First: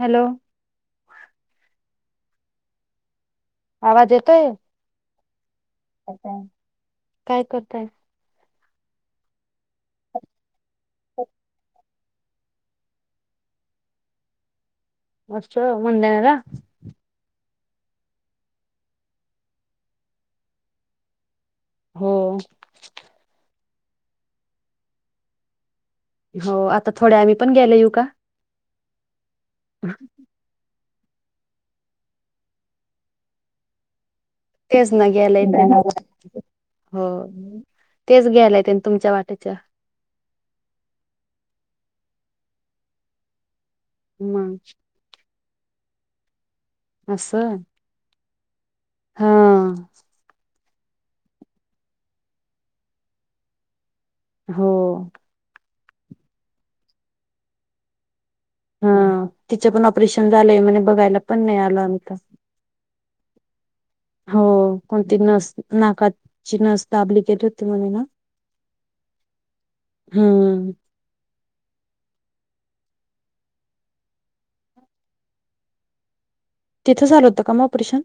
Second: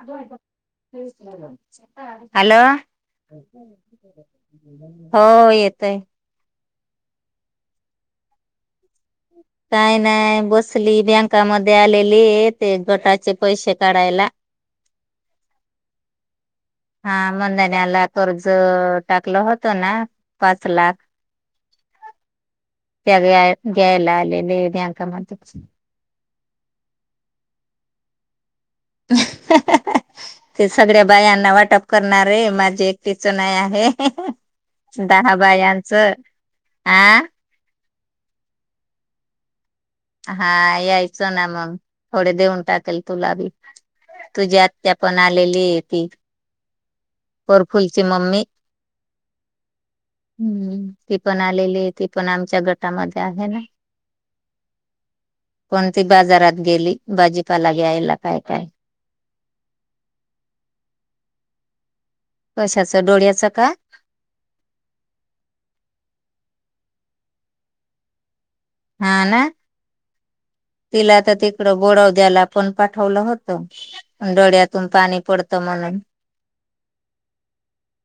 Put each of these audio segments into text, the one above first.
Hello hello आवाज येतोय हो येतयकि. काय करताय काही नाही बसली बँकामध्ये आलेली ते गटाचे पैसे काढायला वस् मुंदेला हा मधण्याला कर्ज टाकलं होतं ना पाच लाख हो त्या ग घ्यायला आलेलेका म हो आता थोडे्या आम्ही पण गेले येऊ का? ह ते सगळ्या बायांना वाटप करणारे माझी एकटीच नाही आहे तेच न दहा घ्याला बायांचं हो आ तेच घ्यायलाय तुमच्या वाट्याच्या हा यायचं ना मग थोडे देऊन टाकेल तुला बी मग तुझ्या आत पण आलेली आहे ती. अससं फोलची मम्मी हा हम्म ती पण आलेली ती पण आमच्या गटामध्ये आहे ना हो कोणती बाजारात गेली भाजीपाला घ्यायला काय काय हा तिच पण ऑपरेशन झालंय म्हणे बघायला पण नाही आलं आता कशाचं डोळ्याचं का हो कोणती नस नाकात चिनसताबलिकेेत होते म्हण ना हा ना हम् तिला तर तिकडं बोडव द्यायला पण पाठवलं होत डोळ्यातून पाणी पडतं म्हणून तिथं झाल होत का ऑपरशन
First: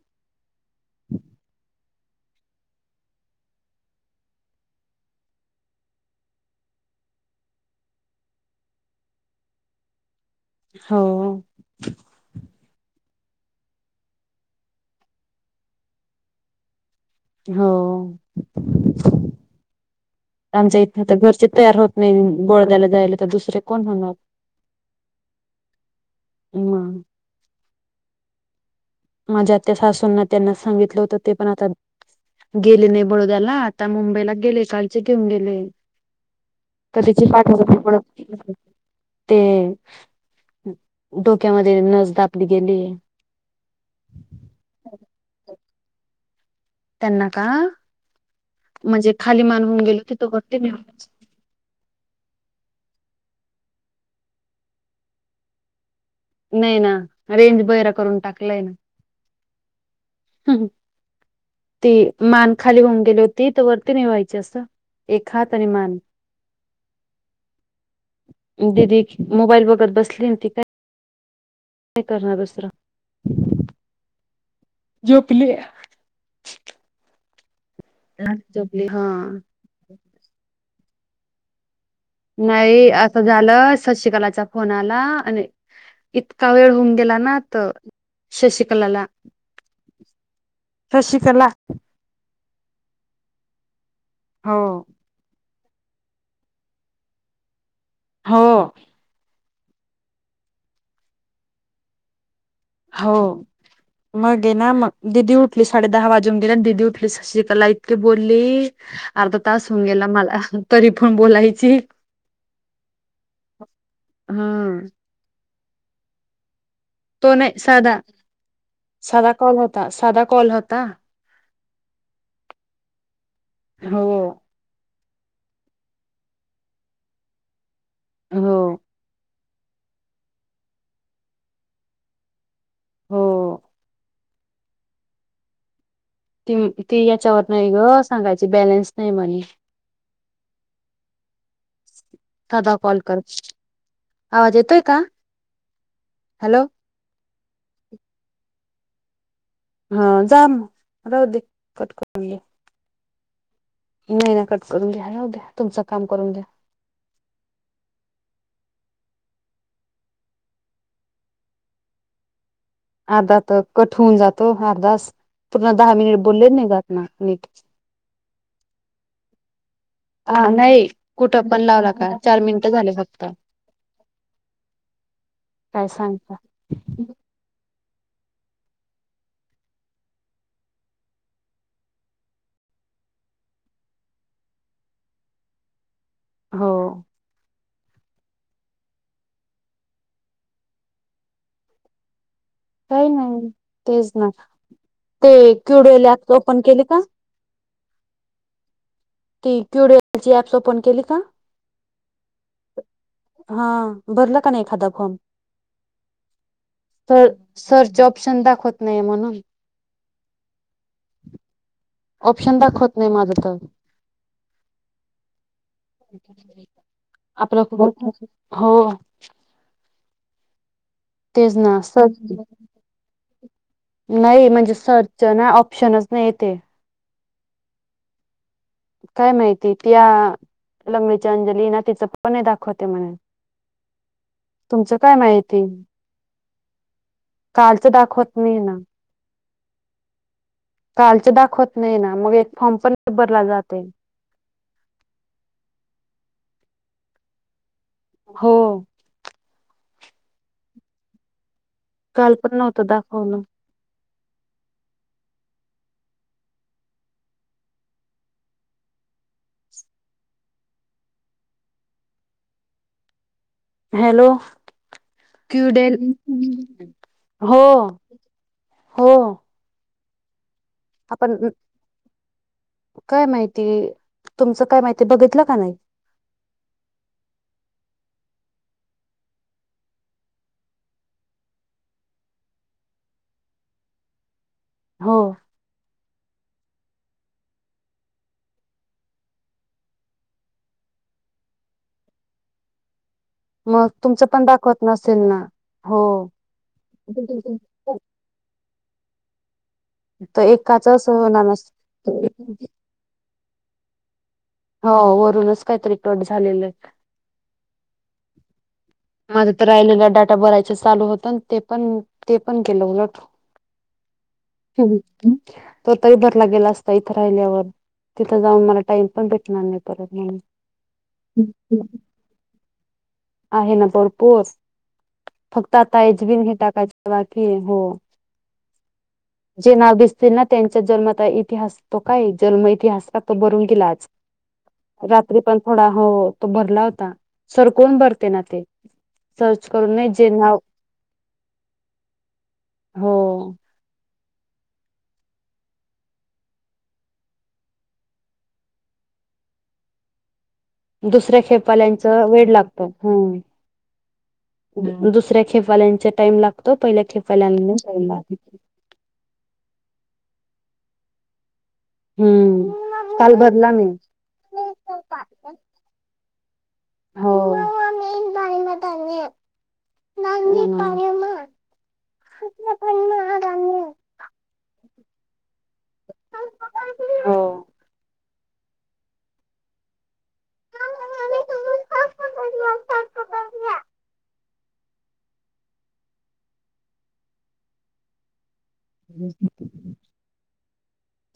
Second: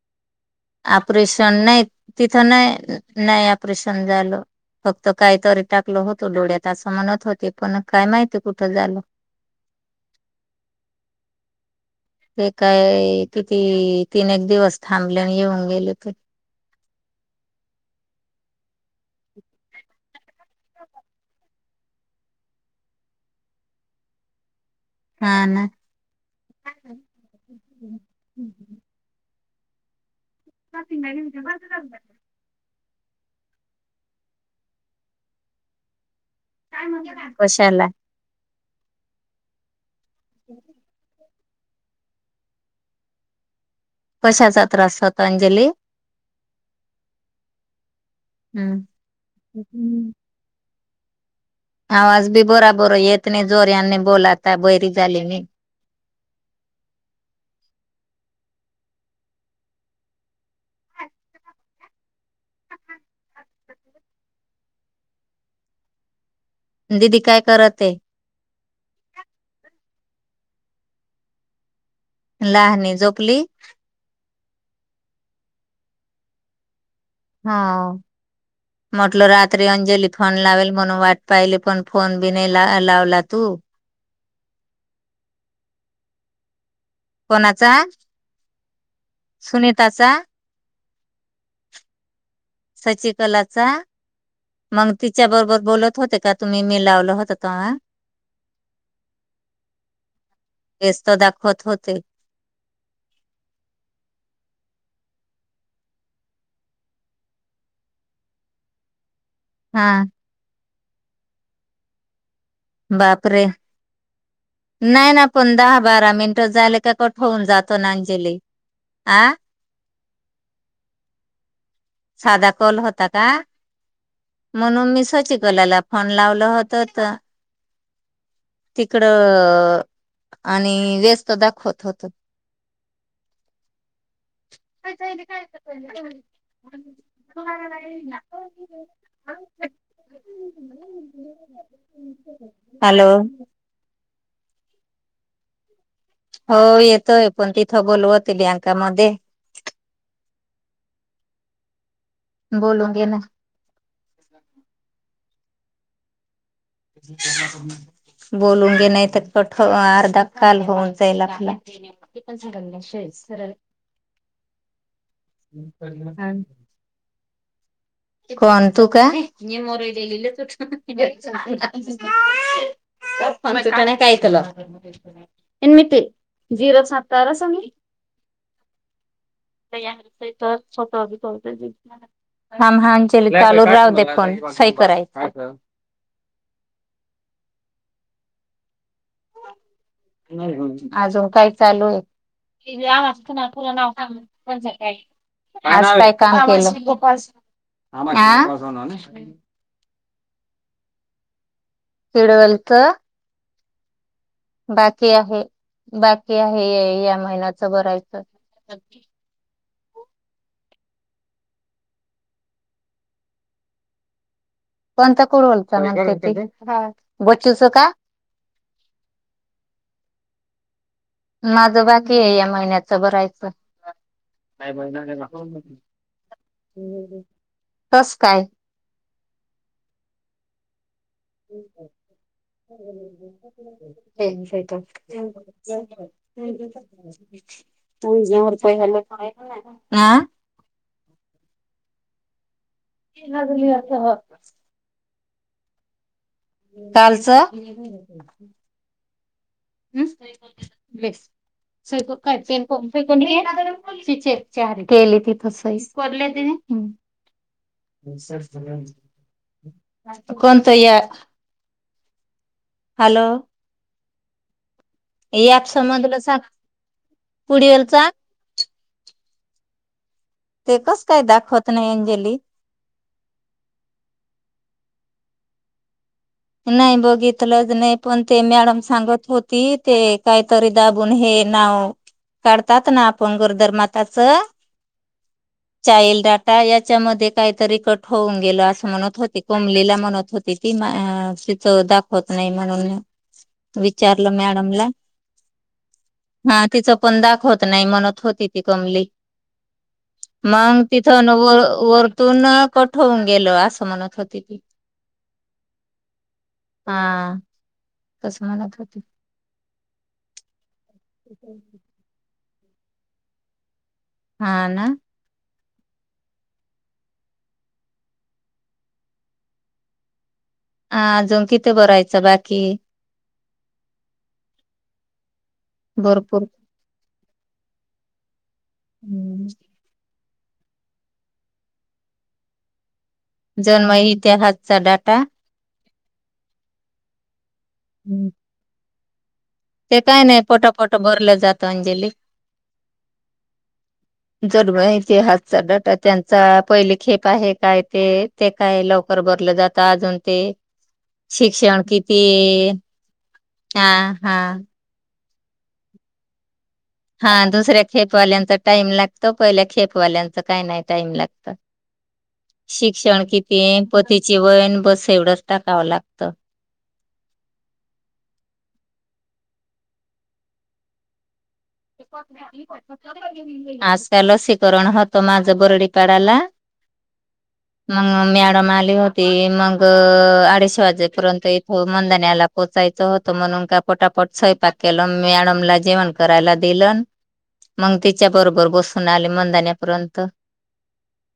ऑपरेशन नाही तिथं नाही नाही ऑपरेशन झालं फक्त काही तरी टाकलं होतो डोळ्यात असं म्हणत होते पण काय माहिती कुठं झालंय? हो ते काय किती तीन एक दिवस थांबल्याने येऊन गेले तर हो आमच्या इथ तर घरचे तयार होत नाही बोळद्याला जायला तर दुसरे कोण होणार. हा ना मग माझ्या त्या सासूंना त्यांना सांगितलं होतं ते पण आता गेले नाही बडोद्याला आता मुंबईला गेले कालचे घेऊन गेले तर त्याची पाठ कशाला ते क्यामध्ये नस कापली गेली कशाचा त्रास होताो अंजली त्यांना का हम्म. म्हणजे खाली मान होऊन गेलो त तो घटते म आवाज बी बरा बर येत नाही जोर याने बोलाता बैरी झाली नाही नाही ना रेंज बैरा करून टाकलाय ना ती मान खाली होऊन गेली होती तर वरती नाही व्हायची अस एखात आणि मान दिीदी काय करत आहे ददी मोबाईल बगत बसली ती काय नाही करणार दुसरा लहानी झोपली जो प्ले. हा जबली हा त्री अंजली फोन लावेल म्हणून वाट पाहिली पण फोन बी नाही लावला तू सशिकलाचा फोन आला आणि इतका वेळ होऊन गेला ना तर. सश कलला सुनीता चा शशिकला सचिकलाचा हो मंग तिच्या बरोबर बोलत होते का तुम्ही मी लावलं होत ते्हा हो तेस्त दाखवत होते. हो मग ये ना मग दिीदी उठली साडे दहा वाजून गे ना दीदी उठली शशिकला इतकीे बोलली अर्धा तास होऊन हा गेला मला तरी पण बोलायची बापरे हा नाही ना पण दहा बारा मिनट झाले. कट तो होऊन नाही जातो ना अंजली अं. सादा कॉलता साध कोल होता का हो म्हणून मी शशी कलाला फोन लावल होत तर हो तिकडं आणि व्यस्त दाखवत होत हो का काय ती तेी याच्यावर नाही ग सांगायची बॅलेन्स नाही म्हणे ह् हम् दादा कॉल कर आवाज येतोय का हो हॅलो येतोय पण तिथं बोलवते बँंका मध्ये हा जाम राह दे कटकट बोलून घे ना नाही ना कट करून घ्या जा द्या तुमचं काम करून द्या हा बोलून घे नाही तर पठ अर्धा काल होऊन जाईल आपला. किपनिंग गंगेश अर्धा तर कट होऊन जातो अर्धास पूर्ण दहा मिनिट बोलले नाही जात ना. कोण तू का न मोरले हा तुठ नाही कुठं पण लावला का चार मिनिटं झाले फक्त पचना कायतला एम काय सांगता जिरो सातार या तर सत खाम हानचे चालूर राव दे पण सई करायच हो अजून काय चालू आहे? इे काही आमलासं खा नाही पो नाव ख तेच ना पनजं का ते आज क्युडल काय ऍप काम के ओपन केली का ती क्यूरलची ऍप्स ओपन केली का किडवेलत हा बरल बाकी आहे बाकी आहे या तर महिन्याच सर्च भरायचं ऑप्शन दाखवत नाही म्हणून ऑप्शन दाखवत नाही माझं तर. पण तर कोण बोलतग बचच आपलं का. खूप हो तेच ना माझं बाकी सर्च आहे या महिन्याच भरायचं नाही म्हणजे सर्च ना ऑप्शनच नाही ते तस काय काय माहिती त्या लंगडी अंजली ना तिच पण दाखवते म्हणे तुमचं काय माहिती कालचं दाखवत नाही ना [inaudible] कालच दाखवत नाही ना मग एक फॉर्म पण भरला लागलीया जाते अस ह कालचं हो हस काय काल पण नव्हतं दाखवलं चार केली त तस कर ति कोणत या हॅलो हॅलो याप क्यूडेल समजलं सांग हो पुढेलचा हो ते कस काय आपण दाखवत नाही अंजली काय माहिती तुमचं काय माहिती बघितलं का नाही नाही बघितलंच नाही पण ते मॅडम सांगत होती ते काहीतरी दाबून हे नाव काढतात ना आपण गोरदरमाताच हो चाईल डाटा याच्यामध्ये काहीतरी कट होऊन गेल असं म्हणत होते कोमलीला म्हणत होती ती तिथ दाखवत नाही म्हणून मग तुमचं विचारलं पण दाखवत मॅडमला नसेल ना हो हा तिचं पण दाखवत नाही म्हणत होती ती कमली तर मग एकाच असं तीतुन होणार नस वरतून कट होऊन गेलो असं म्हणत होती ती हो वरूनच काहीतरी कट झालेलं हा तस म्हणत होती माझ तर राहिलेला डाटा भरायच चालू होत ते पण ते पण केलं उलट हा ना ह तर तरी भरला गेला असता इथे राहिल्यावर तिथं जाऊन मला टाइम पण भेटणार नाही परत म्हणून ह अजून किथे बरायचं बाकी आहे ना भरपूर फक्त आता भरपूर एजबन हे टाकायचे ला [unintelligible] हो हम्म. जे नाव दिसतील ना त्यांच्या जन्माता इतिहास तो काय जन्म इतिहास [unintelligible] त भरून किला जन्म आज इतिहासचा डाटा रात्री पण थोडा हो तो भरला होता, सर कोण भरते हम्म. ना ते सर्च करून ते नाही काही जे नई नाव पटापटा भरलं जात अंजली हो जर ब इतिहासचा डाटा त्यांचा पहिले खेप आहे काय ते ते काय लवकर बरलं जातं अजून ते दुसऱ्या शिक्षण खेपवाल्यांचं किती? वेळ लागतो हम्म हा हा [unintelligible] दुसऱ्या खेपवाल्यांचा टाइम लागतो पहिल्या हा खेपवाल्यांना दुसऱ्या टाइम लागतो खेपवाल्यांचा टाइम लागतो, पहिल्या खेपवाल्यांच काही नाही टाईम लागत हम्म शिक्षण काल किती, भरला मी पतीची वयण बस एवढंच टाकावं लागतं. हो [unintelligible] [unintelligible] आज का लसीकरण हत त माझ बरडीपाडाला मंग मॅडम आले हो ती मंग अडीच वाजेपर्यंत इथ मंदान्याला पोहोचायचं होतं म्हणून का पटापट स्वयपाक केलं, मॅडम ला जेवण करायला. दिलन मंग तिच्या बरोबर बसून आले मंदान्या पर्यंत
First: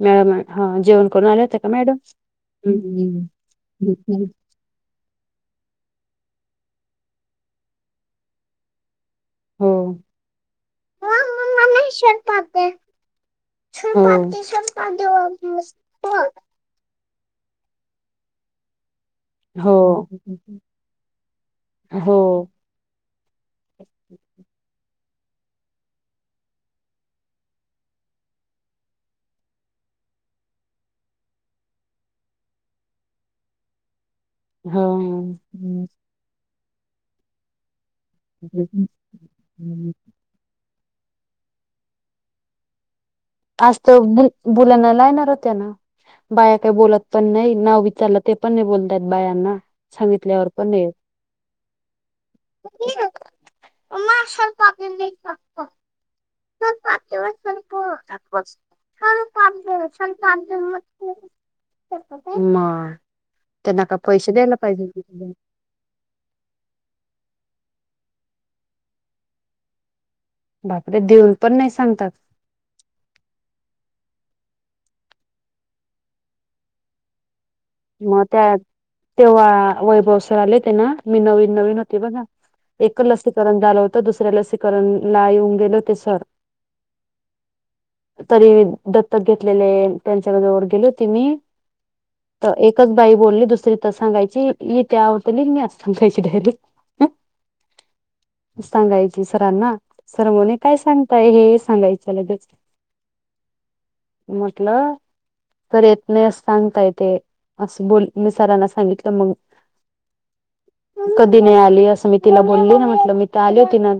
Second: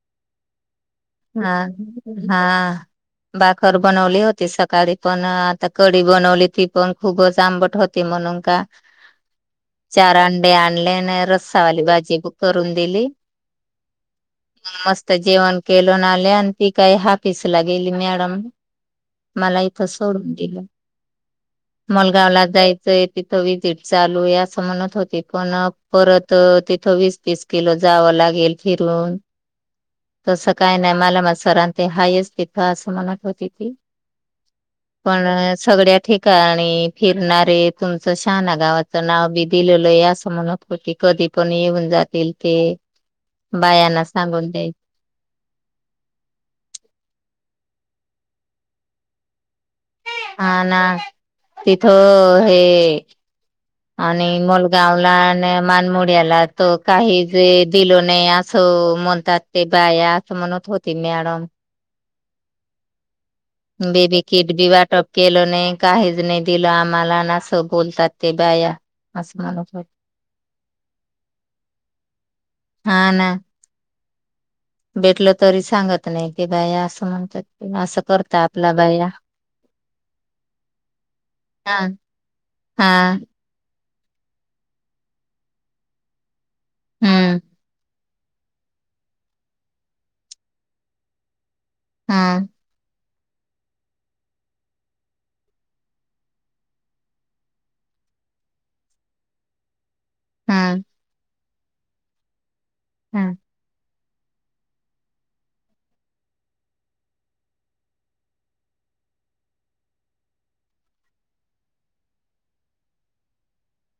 मॅडम हा जेवण करून आले हा होते का हा मॅडम बाखर घेत बनवली नाहीत. होती सकाळी पण आता कडी बनवली ती पण खूपच आंबट होती म्हणून का? हो. चार अंडे आणले हो आणि रस्सावाली भाजी ब करून दिली. मस्त जेवण केलं ना आले आणि ती काय हाफिस ला गेली मॅडम मला इथं सोडून दिलं, हो मुलगा आला हो. जाय [unintelligible] तिथं विजिट चालू ये अस अस म्हणत होती पण परत तिथं वीस तीस किलो जावं लागेल फिरून तसं काय नाही मला म सरान ते हायस्ट इथं असं म्हणत होती ती हो. पण सगळ्या ठिकाणी फिरणारे तुमचं शाना गावाचं नाव बी दिलेल ये आस म्हणत होती, कधी पण येऊन जातील ते आज बायांना [unintelligible] बुल सांगून द्याय बुलण्याल लाणार होत्या ना, बाया काय बोलत पण नई, नाव विचारलं ते पण नई बोलतात बायांना सांगितल्यावर हा पण ना नाही. तिथं हे मग आणि मुलगावला आणि मानमोड्याला त काही जे दिल नई असं म्हणतात ते बाया असं म्हणत होती मॅडम [unintelligible] म बेबी किट बी वाटप केल नई. काहीच नई दिलं आम्हाला ना असं बोलतात ते बाया असं म्हणत हो बाप रे! देऊन पण नई सांगतात. हा ना भेटल तरी सांगत नई कि बाई असं म्हणतात. अस मग करता त्या आपला [unintelligible] तेव्हा वैभव सर आले ते ना, मी नवीन हा नवीन होते बघा एक हा लस करण झालं होत दुसऱ्या लसीकरण ला येऊन गेले होते सर हम्म. तरी दत्तक घेतलेले त्यांच्या [unintelligible] गेले होते मी हा. तर एकच बाई बोलली दुसरी तर सांगायची इथे आवतेली मी आज सांगायची डायरेक्ट सांगायची सरांना सर्वने काय हम्म सांगताय हे सांगायच त्या हम् म्हटलं तर येत नाहीस सांगताय ते असं बोल मी सरांना सांगितलं मग कधी नाही आली असं मी तिला बोलली ना म्हटलं मी तर आली होती ना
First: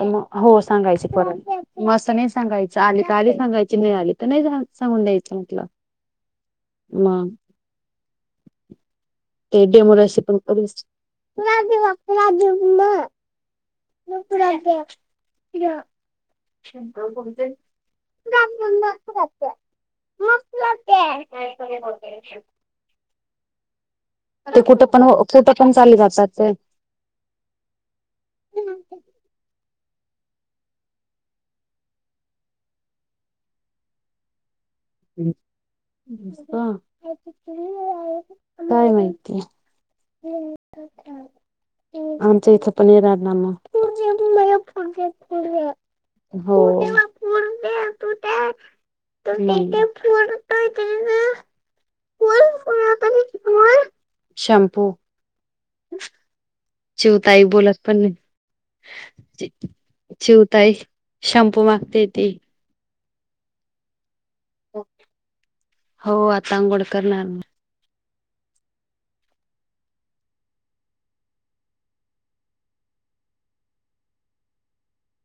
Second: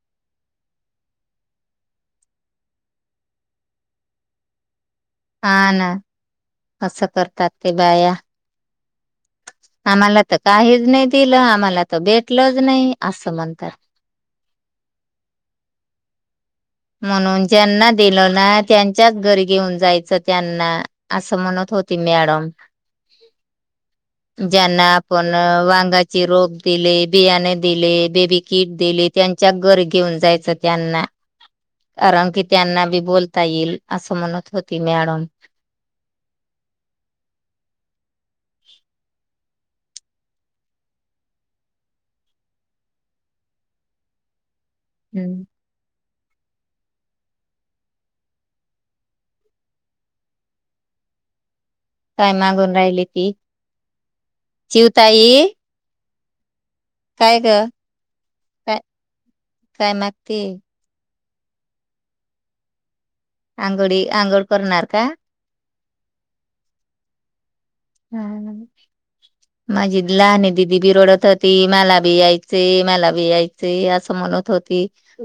मग हो सांगायच परत मग असं नाही सांगायचं आली तर आली सांगायची नाही आली तर नाही सांगून द्यायच हा ना असं करतात ते बाया ते डेमोरेसी आम्हाला तर पण करव काहीच नाही दिलं आम्हाला तर भेटलच नाही असं म्हणतात [inaudible] म्हणून ज्यांना दिल ना त्यांच्याच घरी घेऊन जायचं त्यांना असं म्हणत होती मी ते ज्यांना कुठं पण आपण कुठं पण वा चालले जातात रोप ते दि बियाणे दिले बेबी किट दिले त्यांच्या घर घेऊन जायचं त्यांना कारण की त्यांना बी बोलता येईल असं म्हणत होती मॅडम हा काय माहितीय आमच्या इथं पण राणारना हम्म. हो हुम्मम [unintelligible] काय मागून राहिली ती चिवताई हम काय चिवताई ग बोलत पण काय नाही काय मागते चिवताई शॅम्पू मागते ती आंघोळी आंघोळ करणार का हो आता आंघोळ करणार न [unintelligible] [inaudible] माझी लहान दिदी बिरडत होती मला बी यायचे मला बी यायचे असं म्हणत होती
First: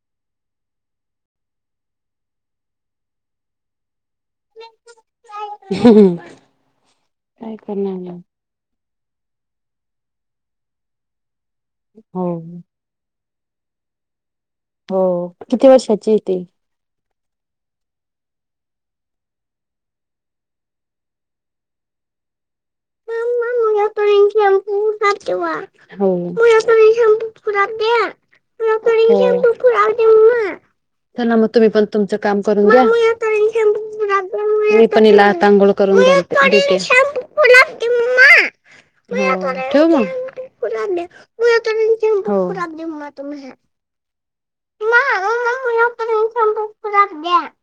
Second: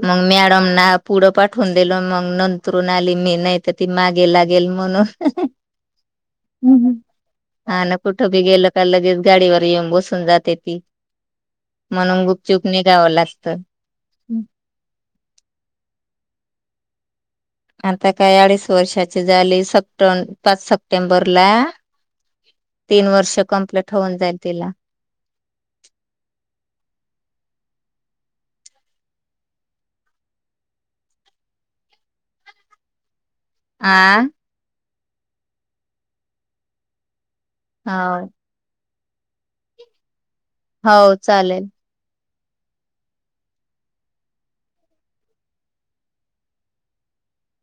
मंग मॅडमना पुढं पाठवून दिलं मंग नंतरून आली मी नाही तर ती माग गे लागेल म्हणून हम हा ना कुठं बी गेल का लगेच गाडीवर येऊन बसून जाते ती म्हणून हो गुप चूप निघावं लागतं हो. किती वर्षाची हे ती? आता काय अडीच वर्षाची झाली सप्टे पाच सप्टेंबरला [inaudible] तीन वर्ष कंपलेट होऊन जाईल तिला. कवा हो [unintelligible] [inaudible] त्यांना मग तुम्ही पण तुमचं काम करून द्या आ मी पण इला तांघोळ करून द के हा व. [unintelligible] ठेवू हो मग. चालेल [unintelligible] हो. [unintelligible]